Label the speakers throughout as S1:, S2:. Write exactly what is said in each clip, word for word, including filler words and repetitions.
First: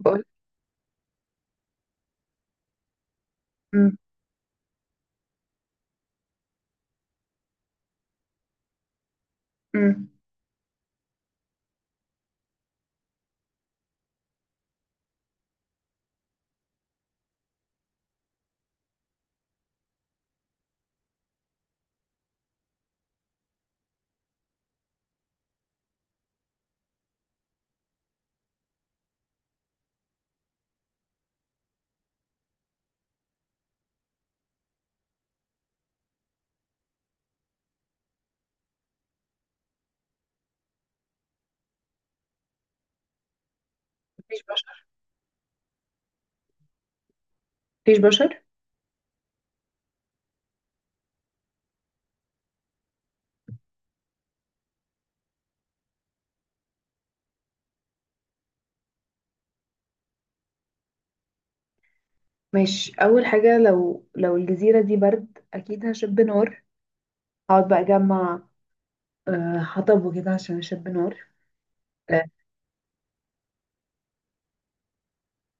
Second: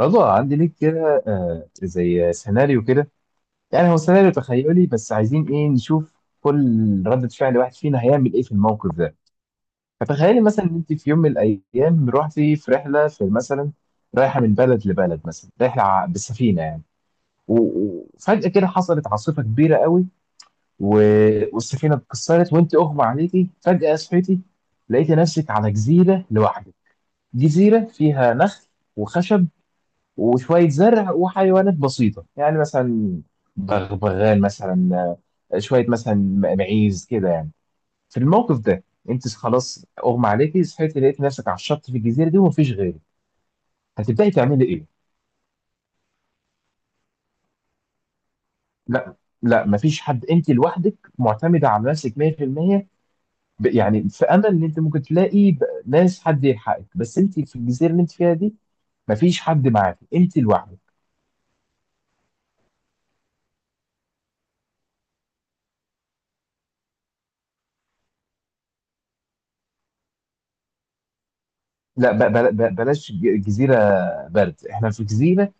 S1: بقول.
S2: رضا، عندي ليك كده، آه، زي سيناريو كده. يعني
S1: مم.
S2: هو سيناريو تخيلي، بس عايزين ايه؟ نشوف كل ردة فعل واحد فينا هيعمل ايه في الموقف ده.
S1: مم.
S2: فتخيلي مثلا ان انت في يوم من الايام رحتي في رحلة، في مثلا رايحة من بلد لبلد، مثلا رحلة ع- بالسفينة يعني. و- و- وفجأة كده حصلت عاصفة كبيرة قوي، و- والسفينة اتكسرت، وانت اغمى عليكي. فجأة صحيتي لقيتي نفسك على جزيرة لوحدك. جزيرة فيها نخل وخشب وشوية زرع وحيوانات بسيطة، يعني مثلا بغبغان مثلا، آه، شوية مثلا م- معيز كده يعني. في الموقف ده انت خلاص اغمى عليكي، صحيتي لقيت نفسك على الشط في الجزيرة دي ومفيش غيرك. هتبدأي
S1: مفيش
S2: تعملي
S1: بشر.
S2: ايه؟
S1: مفيش بشر.
S2: لا، لا مفيش حد، انت لوحدك معتمدة على نفسك مية في المية. ب- يعني في امل ان انت ممكن تلاقي ب- ناس، حد يلحقك، بس انت في الجزيرة اللي انت فيها دي مفيش حد معاك، انت لوحدك.
S1: ماشي، اول حاجه لو لو الجزيره دي برد اكيد هشب نار. هقعد بقى اجمع آه، حطب وكده عشان اشب نار.
S2: لا،
S1: آه،
S2: ب- بل- بل- بلاش ج- جزيرة برد، احنا في جزيرة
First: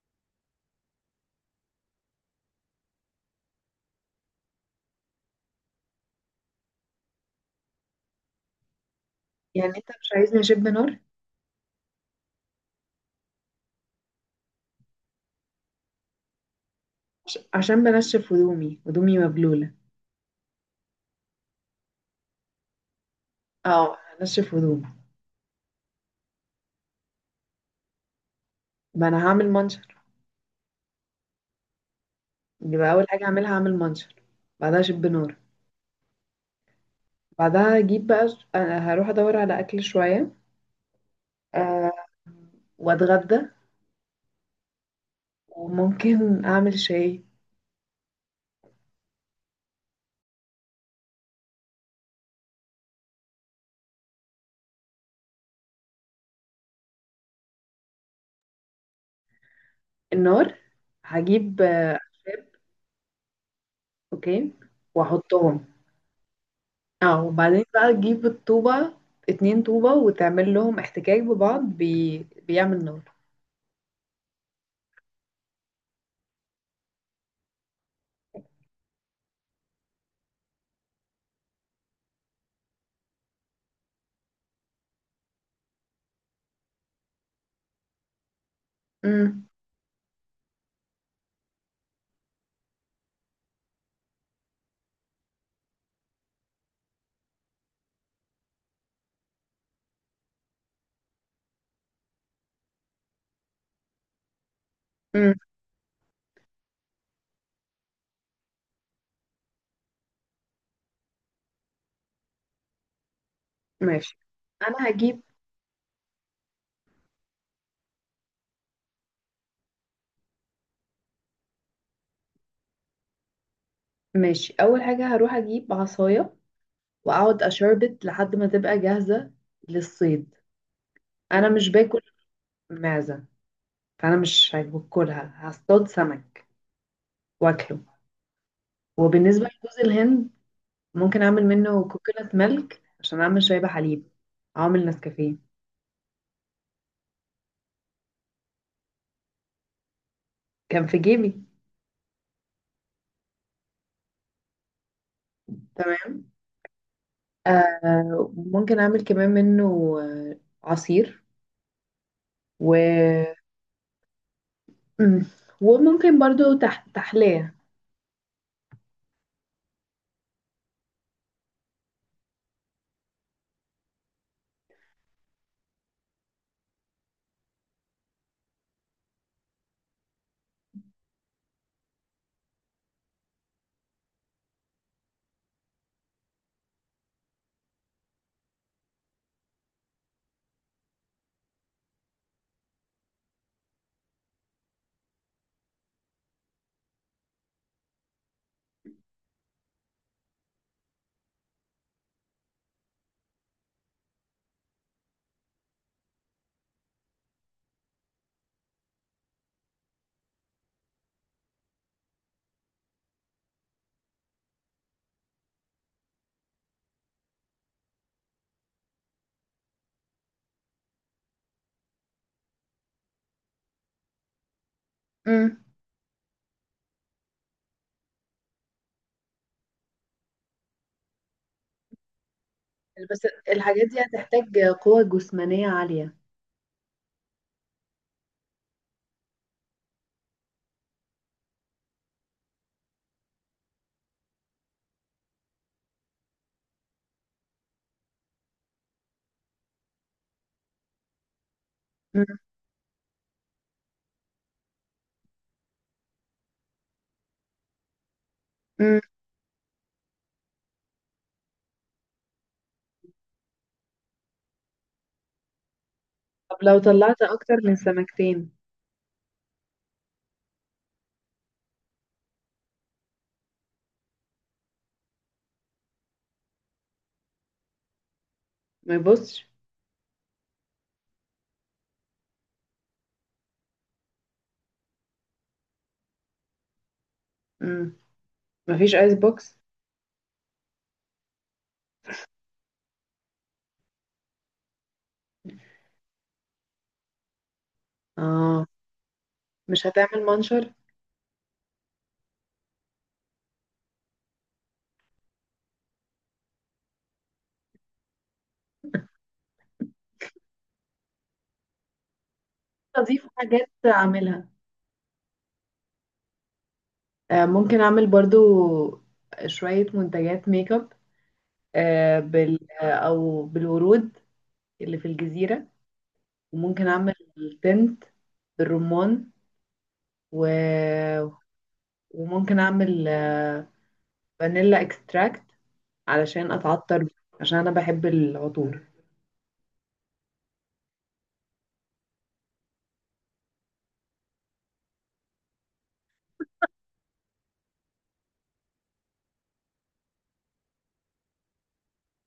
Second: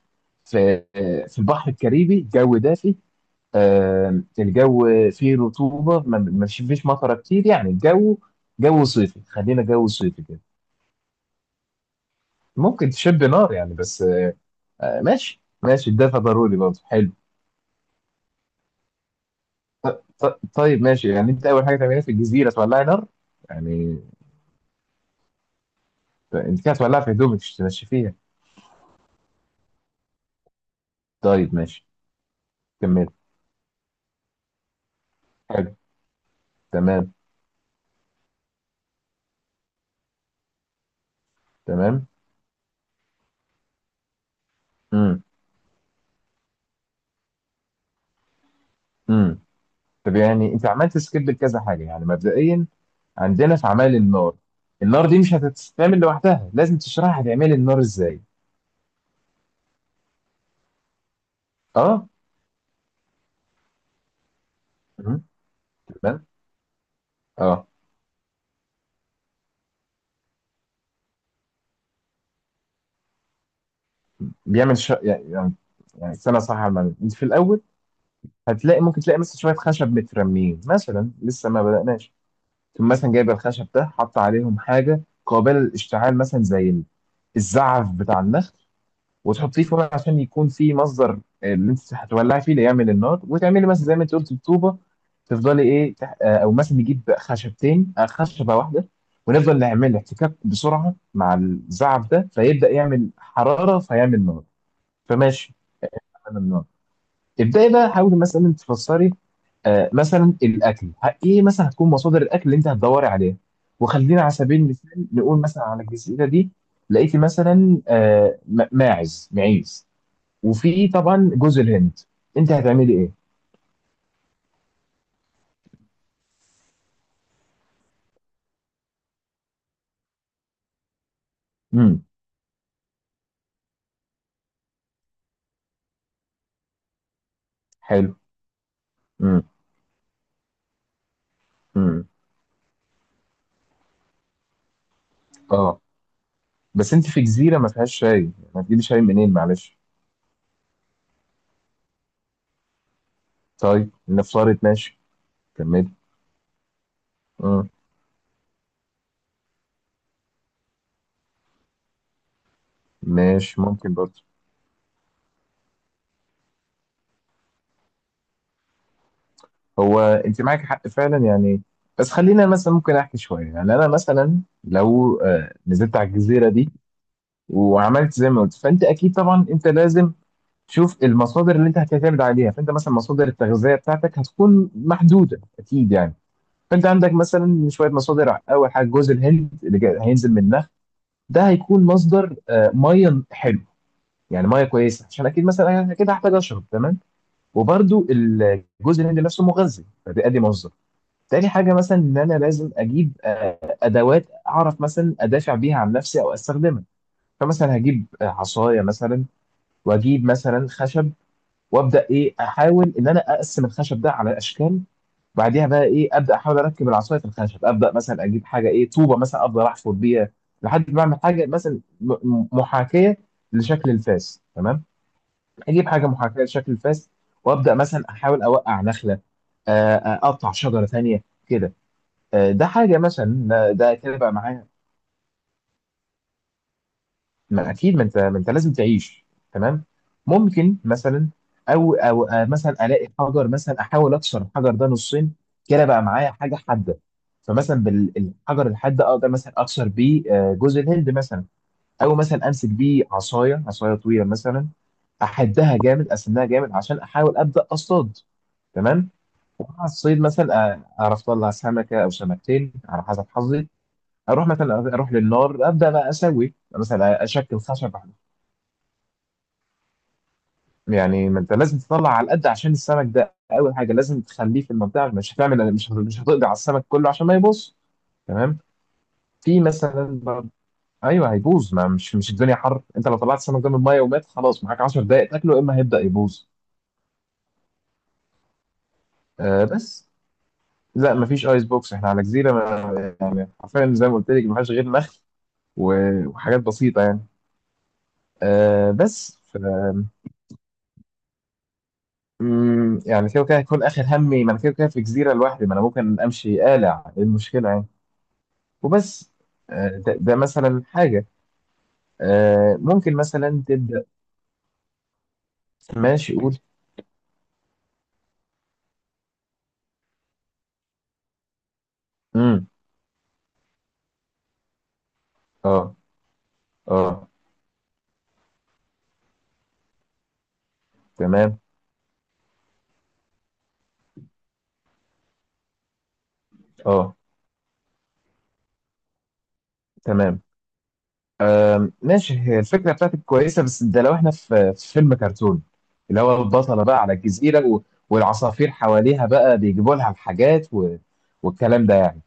S2: في في البحر الكاريبي، الجو دافي. آم، الجو فيه رطوبة، ما ما فيش مطرة كتير، يعني الجو جو صيفي، خلينا
S1: يعني
S2: جو
S1: انت مش
S2: صيفي كده.
S1: عايزني اشب نار؟
S2: ممكن تشب نار يعني، بس آه، ماشي ماشي، الدفا ضروري برضه، حلو.
S1: عش- عشان بنشف هدومي. هدومي مبلوله.
S2: ط- ط- طيب ماشي، يعني انت اول حاجة تعملها في الجزيرة تولعي نار
S1: اه
S2: يعني.
S1: هنشف هدومي.
S2: انت كده هتولعها في هدومك مش تمشي فيها؟
S1: ما انا هعمل منشر.
S2: طيب ماشي.
S1: يبقى اول
S2: كمل.
S1: حاجه هعملها هعمل منشر. بعدها اشب نار.
S2: حلو. تمام.
S1: بعدها اجيب بقى. أنا هروح ادور على اكل شويه. آه،
S2: تمام.
S1: واتغدى.
S2: امم.
S1: وممكن اعمل شاي.
S2: امم. طب يعني انت عملت سكيب لكذا حاجة يعني مبدئيا. عندنا في عمل النار، النار دي مش هتتعمل لوحدها، لازم تشرح هتعمل النار ازاي.
S1: النار هجيب.
S2: اه.
S1: اوكي،
S2: مم.
S1: واحطهم.
S2: تمام.
S1: اه وبعدين
S2: اه.
S1: بقى تجيب الطوبة. اتنين طوبة وتعمل لهم احتكاك ببعض بي... بيعمل نار.
S2: بيعمل ش... يعني يعني يعني استنى صح على المعلومة. انت في الاول هتلاقي، ممكن تلاقي مثلا شويه خشب مترميين مثلا، لسه ما بدأناش. ثم مثلا جايب الخشب ده حط عليهم حاجه قابله للاشتعال مثلا، زي ال- الزعف بتاع النخل،
S1: امم.
S2: وتحطيه في ورق عشان يكون في مصدر اللي انت هتولعي فيه، اللي يعمل النار. وتعملي مثلا زي ما انت قلت بطوبه، تفضلي ايه تح... آه، او مثلا نجيب خشبتين، آه، خشبه واحده، ونفضل نعمل احتكاك بسرعه مع الزعف ده، فيبدا يعمل حراره فيعمل نار.
S1: امم
S2: فماشي. عمل النار، تبداي بقى حاولي مثلا تفسري، آه، مثلا الاكل، ه- ايه مثلا هتكون مصادر الاكل اللي انت هتدوري عليها؟
S1: ماشي.
S2: وخلينا على سبيل
S1: انا
S2: المثال
S1: هجيب.
S2: نقول مثلا على الجزيره دي لقيتي مثلا آه، م- ماعز، معيز، وفي طبعا جوز الهند، انت هتعملي ايه؟
S1: ماشي، اول حاجة هروح اجيب عصاية واقعد اشربت لحد ما تبقى جاهزة للصيد. انا مش باكل
S2: امم.
S1: معزة، فانا مش هاكلها. هصطاد سمك واكله.
S2: حلو. امم.
S1: وبالنسبة لجوز الهند، ممكن اعمل منه
S2: امم.
S1: كوكونات ميلك عشان اعمل شاي بحليب. اعمل نسكافيه.
S2: اه، بس انت في جزيره ما فيهاش شاي، هتجيبي شاي منين معلش؟
S1: كان في جيبي.
S2: طيب نفترض ماشي. كملي.
S1: تمام.
S2: امم.
S1: آه ممكن اعمل كمان منه آه، عصير و
S2: ماشي، ممكن برضه.
S1: مم. وممكن برضو تح... تحلية.
S2: هو انت معاك حق فعلا يعني، بس خلينا مثلا ممكن احكي شويه. يعني انا مثلا لو آه، نزلت على الجزيره دي وعملت زي ما قلت، فانت اكيد طبعا انت لازم تشوف المصادر اللي انت هتعتمد عليها. فانت مثلا مصادر التغذيه بتاعتك هتكون محدوده اكيد يعني. فانت عندك مثلا شويه مصادر. اول حاجه جوز الهند، اللي جاي هينزل منها ده هيكون مصدر آه، ميه، حلو، يعني ميه كويسه عشان اكيد مثلا انا كده هحتاج اشرب، تمام. وبرده الجوز الهند نفسه مغذي، فده ادي مصدر. تاني حاجه مثلا ان انا لازم اجيب آه، ادوات اعرف مثلا ادافع بيها عن نفسي او استخدمها. فمثلا هجيب آه، عصايه مثلا، واجيب مثلا خشب، وابدا ايه، احاول ان انا اقسم الخشب ده على اشكال. بعديها بقى ايه، ابدا احاول اركب العصايه في الخشب. ابدا مثلا اجيب حاجه ايه، طوبه مثلا، افضل احفر بيها لحد ما اعمل حاجه مثلا م- محاكيه لشكل الفاس، تمام.
S1: مم.
S2: اجيب حاجه محاكيه لشكل الفاس، وابدا مثلا احاول اوقع نخله، آه، آه، اقطع شجره ثانيه كده. آه، ده حاجه
S1: بس
S2: مثلا، ده
S1: الحاجات
S2: ده
S1: دي
S2: كده بقى
S1: هتحتاج
S2: معايا.
S1: قوة جسمانية عالية.
S2: ما اكيد، ما انت ما انت لازم تعيش، تمام. ممكن مثلا او او آه، مثلا الاقي حجر، مثلا احاول اكسر الحجر ده نصين، كده بقى معايا حاجه حاده. فمثلا بالحجر الحاد ده اقدر مثلا اكسر بيه آه، جوز الهند مثلا، او
S1: مم.
S2: مثلا امسك بيه عصايه، عصايه طويله مثلا، احدها جامد، اسنها جامد، عشان احاول ابدا اصطاد،
S1: مم.
S2: تمام. ومع الصيد مثلا آه، اعرف اطلع سمكه او سمكتين على حسب حظي، اروح مثلا، اروح للنار، ابدا بقى اسوي
S1: طب لو طلعت
S2: مثلا
S1: اكتر
S2: اشكل
S1: من
S2: خشب.
S1: سمكتين؟
S2: يعني ما انت لازم تطلع على القد، عشان السمك ده اول حاجه لازم تخليه في المنطقه، مش هتعمل مش مش هتقضي على السمك كله عشان ما يبوظ، تمام.
S1: ما يبصش.
S2: في مثلا برضه، ايوه هيبوظ، ما مش مش الدنيا حر، انت لو طلعت السمك ده من الميه ومات خلاص معاك 10 دقائق تاكله، يا اما هيبدا يبوظ.
S1: مم. مفيش ايس بوكس.
S2: آه بس، لا مفيش ايس بوكس، احنا على جزيره، ما يعني حرفيا زي ما قلت لك ما فيهاش غير نخل و- وحاجات بسيطه يعني.
S1: اه
S2: آه بس ف...
S1: مش هتعمل منشر.
S2: مم، يعني كده كده هيكون اخر همي، ما انا كده كده في جزيره لوحدي، ما انا ممكن امشي قالع، ايه المشكله يعني؟ وبس. آه، ده, ده مثلا حاجة، آه، ممكن
S1: اضيف
S2: مثلا
S1: حاجات
S2: تبدأ.
S1: اعملها.
S2: ماشي، قول.
S1: آه ممكن اعمل برضو شوية منتجات ميك اب. آه بال...
S2: امم.
S1: آه، او بالورود اللي في الجزيرة.
S2: اه.
S1: وممكن اعمل
S2: اه.
S1: تنت بالرمان و...
S2: تمام.
S1: وممكن اعمل آه، فانيلا اكستراكت علشان اتعطر بيه،
S2: اه.
S1: عشان انا بحب العطور.
S2: تمام. آم، ماشي، هي الفكرة بتاعتك كويسة، بس ده لو احنا في في فيلم كرتون، اللي هو البطلة بقى على الجزيرة و- والعصافير حواليها بقى بيجيبوا لها الحاجات و... والكلام ده يعني،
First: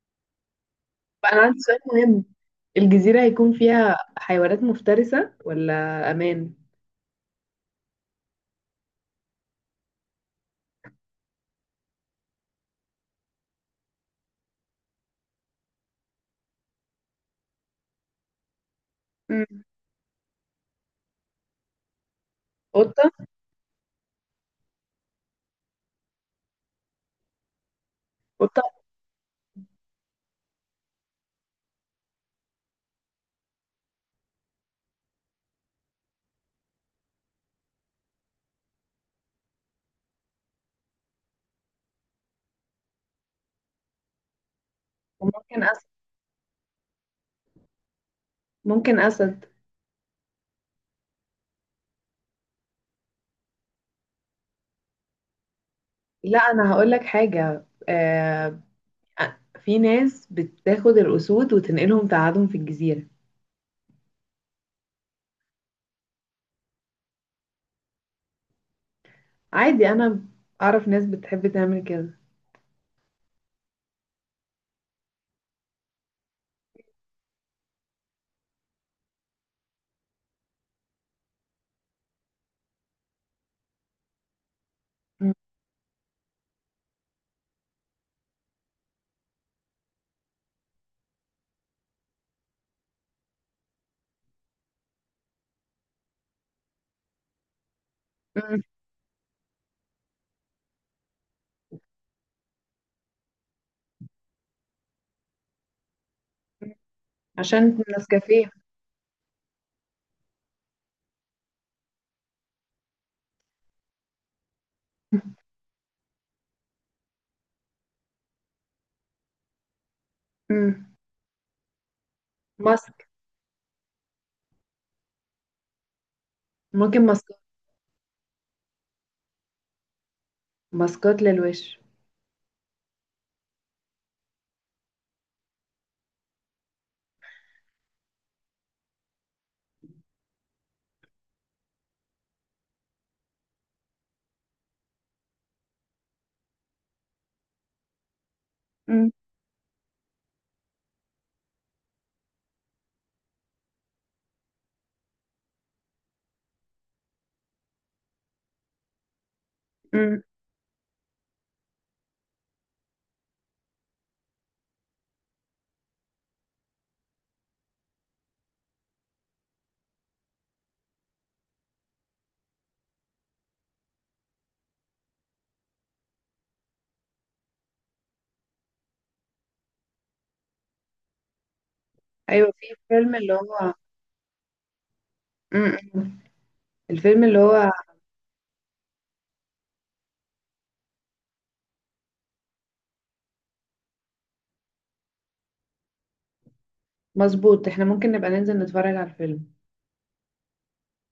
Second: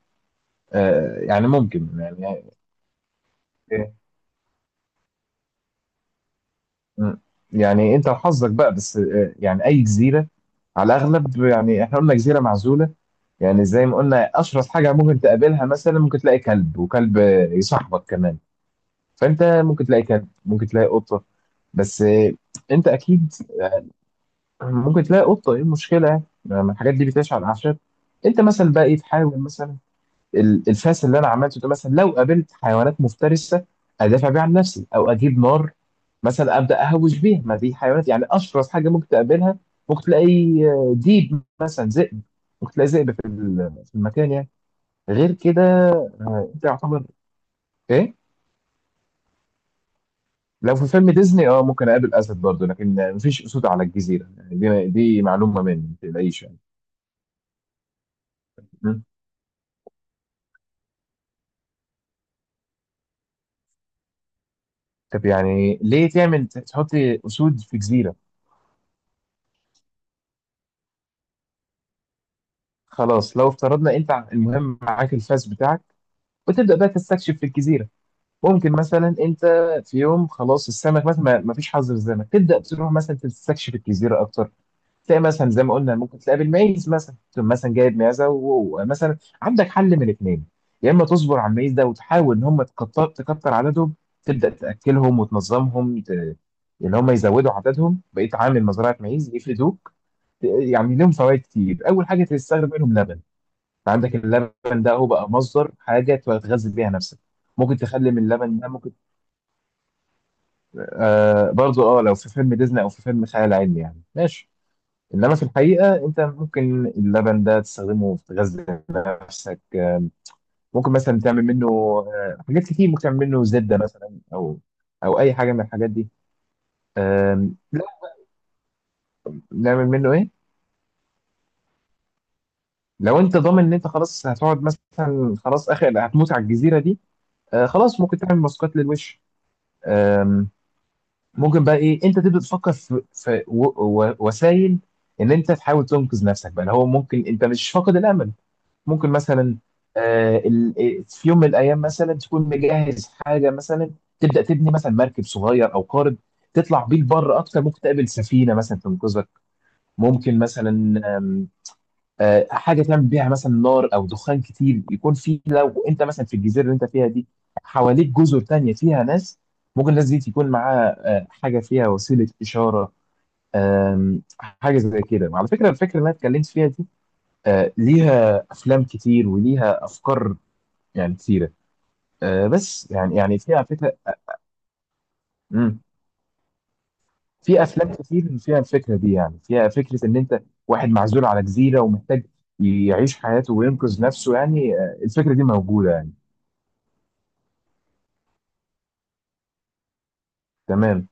S2: آه،
S1: فانا
S2: يعني
S1: عندي سؤال
S2: ممكن
S1: مهم،
S2: يعني.
S1: الجزيرة هيكون فيها حيوانات مفترسة ولا امان؟
S2: مم. يعني انت وحظك بقى، بس آه، يعني اي جزيرة على الاغلب، يعني احنا قلنا جزيرة معزولة، يعني زي ما قلنا اشرس حاجه ممكن تقابلها مثلا، ممكن تلاقي كلب، وكلب يصاحبك كمان. فانت
S1: مم.
S2: ممكن تلاقي كلب، ممكن تلاقي قطه، بس آه، انت
S1: قطة.
S2: اكيد آه، ممكن تلاقي قطه، ايه المشكله يعني؟ ما الحاجات دي بتعيش على الاعشاب. انت مثلا
S1: قطة.
S2: بقى ايه، تحاول مثلا ال- الفاس اللي انا عملته ده، مثلا لو قابلت حيوانات مفترسه ادافع بيها عن نفسي، او اجيب نار مثلا ابدا اهوش بيها، ما دي حيوانات يعني. اشرس حاجه ممكن تقابلها ممكن تلاقي آه، ديب مثلا، ذئب، ممكن تلاقي ذئب في ال- في المكان يعني، غير كده.
S1: وممكن اسد.
S2: آه، انت يعتبر ايه؟
S1: ممكن اسد.
S2: لو في فيلم ديزني اه ممكن اقابل اسد برضه، لكن مفيش اسود على الجزيره يعني، دي دي معلومه مني، ما
S1: لا
S2: تقلقيش يعني.
S1: انا هقول لك حاجة آه...
S2: م؟
S1: في ناس بتاخد الاسود وتنقلهم تقعدهم في الجزيرة.
S2: طب يعني ليه تعمل، تحط اسود في جزيره؟
S1: عادي، انا اعرف ناس بتحب تعمل كده.
S2: خلاص لو افترضنا، انت المهم معاك الفاس بتاعك، وتبدا بقى تستكشف في الجزيره. ممكن مثلا انت في يوم خلاص السمك مثلا ما ما فيش حظر السمك، تبدا تروح مثلا تستكشف الجزيره اكتر، تلاقي مثلا زي ما قلنا ممكن تلاقي بالمعيز مثلا، تقوم مثلا جايب معزه، ومثلا عندك حل من الاثنين، يا اما تصبر على المعيز ده وتحاول ان هم تكتر تكتر عددهم، تبدا تاكلهم وتنظمهم ت... اللي هم يزودوا عددهم، بقيت
S1: مم.
S2: عامل مزرعه معيز يفردوك. يعني لهم فوائد كتير، اول حاجه تستخدم منهم لبن، عندك اللبن ده هو بقى مصدر حاجه تغذي بيها نفسك. ممكن
S1: عشان
S2: تخلي من
S1: نسكافيه.
S2: اللبن ده ممكن آه برضو، اه لو في فيلم ديزني او في فيلم خيال علمي يعني ماشي، انما في الحقيقه انت ممكن اللبن ده تستخدمه في غزل نفسك، آه، ممكن
S1: امم.
S2: مثلا تعمل منه آه، حاجات كتير، ممكن
S1: ماسك.
S2: تعمل منه زبده مثلا، او او اي حاجه من الحاجات دي.
S1: ممكن ماسكات.
S2: آم، لا، نعمل منه ايه؟
S1: ماسكات للوش.
S2: لو انت ضامن ان انت خلاص هتقعد مثلا، خلاص اخر هتموت على الجزيره دي، آه، خلاص ممكن تعمل ماسكات للوش. آم، ممكن بقى ايه، انت تبدا تفكر في, في و- و- وسائل ان انت تحاول تنقذ نفسك بقى، اللي هو ممكن انت مش فاقد الامل. ممكن
S1: مم.
S2: مثلا آه، ال- آه، في يوم من الايام مثلا تكون مجهز حاجه مثلا تبدا تبني مثلا مركب صغير او قارب، تطلع بيه لبره اكتر، ممكن تقابل سفينه مثلا تنقذك.
S1: امم.
S2: ممكن مثلا آم، آه، حاجه تعمل بيها مثلا نار او دخان كتير، يكون في لو انت مثلا في الجزيره اللي انت فيها دي حواليك جزر تانية فيها ناس، ممكن الناس دي تكون معاها آه، حاجه فيها وسيله اشاره. آم، حاجه زي كده. على فكره، الفكره اللي انا اتكلمت فيها دي آه، ليها افلام كتير وليها افكار يعني كتيرة. آه
S1: ايوه في
S2: بس
S1: فيلم
S2: يعني،
S1: اللي
S2: يعني في على
S1: هو.
S2: فكرة. مم.
S1: امم. الفيلم اللي
S2: في
S1: هو.
S2: أفلام كتير فيها الفكرة دي، يعني فيها فكرة إن أنت واحد معزول على جزيرة ومحتاج يعيش حياته وينقذ نفسه يعني، آه الفكرة دي موجودة يعني.
S1: مظبوط، احنا ممكن نبقى ننزل نتفرج على الفيلم.
S2: تمام.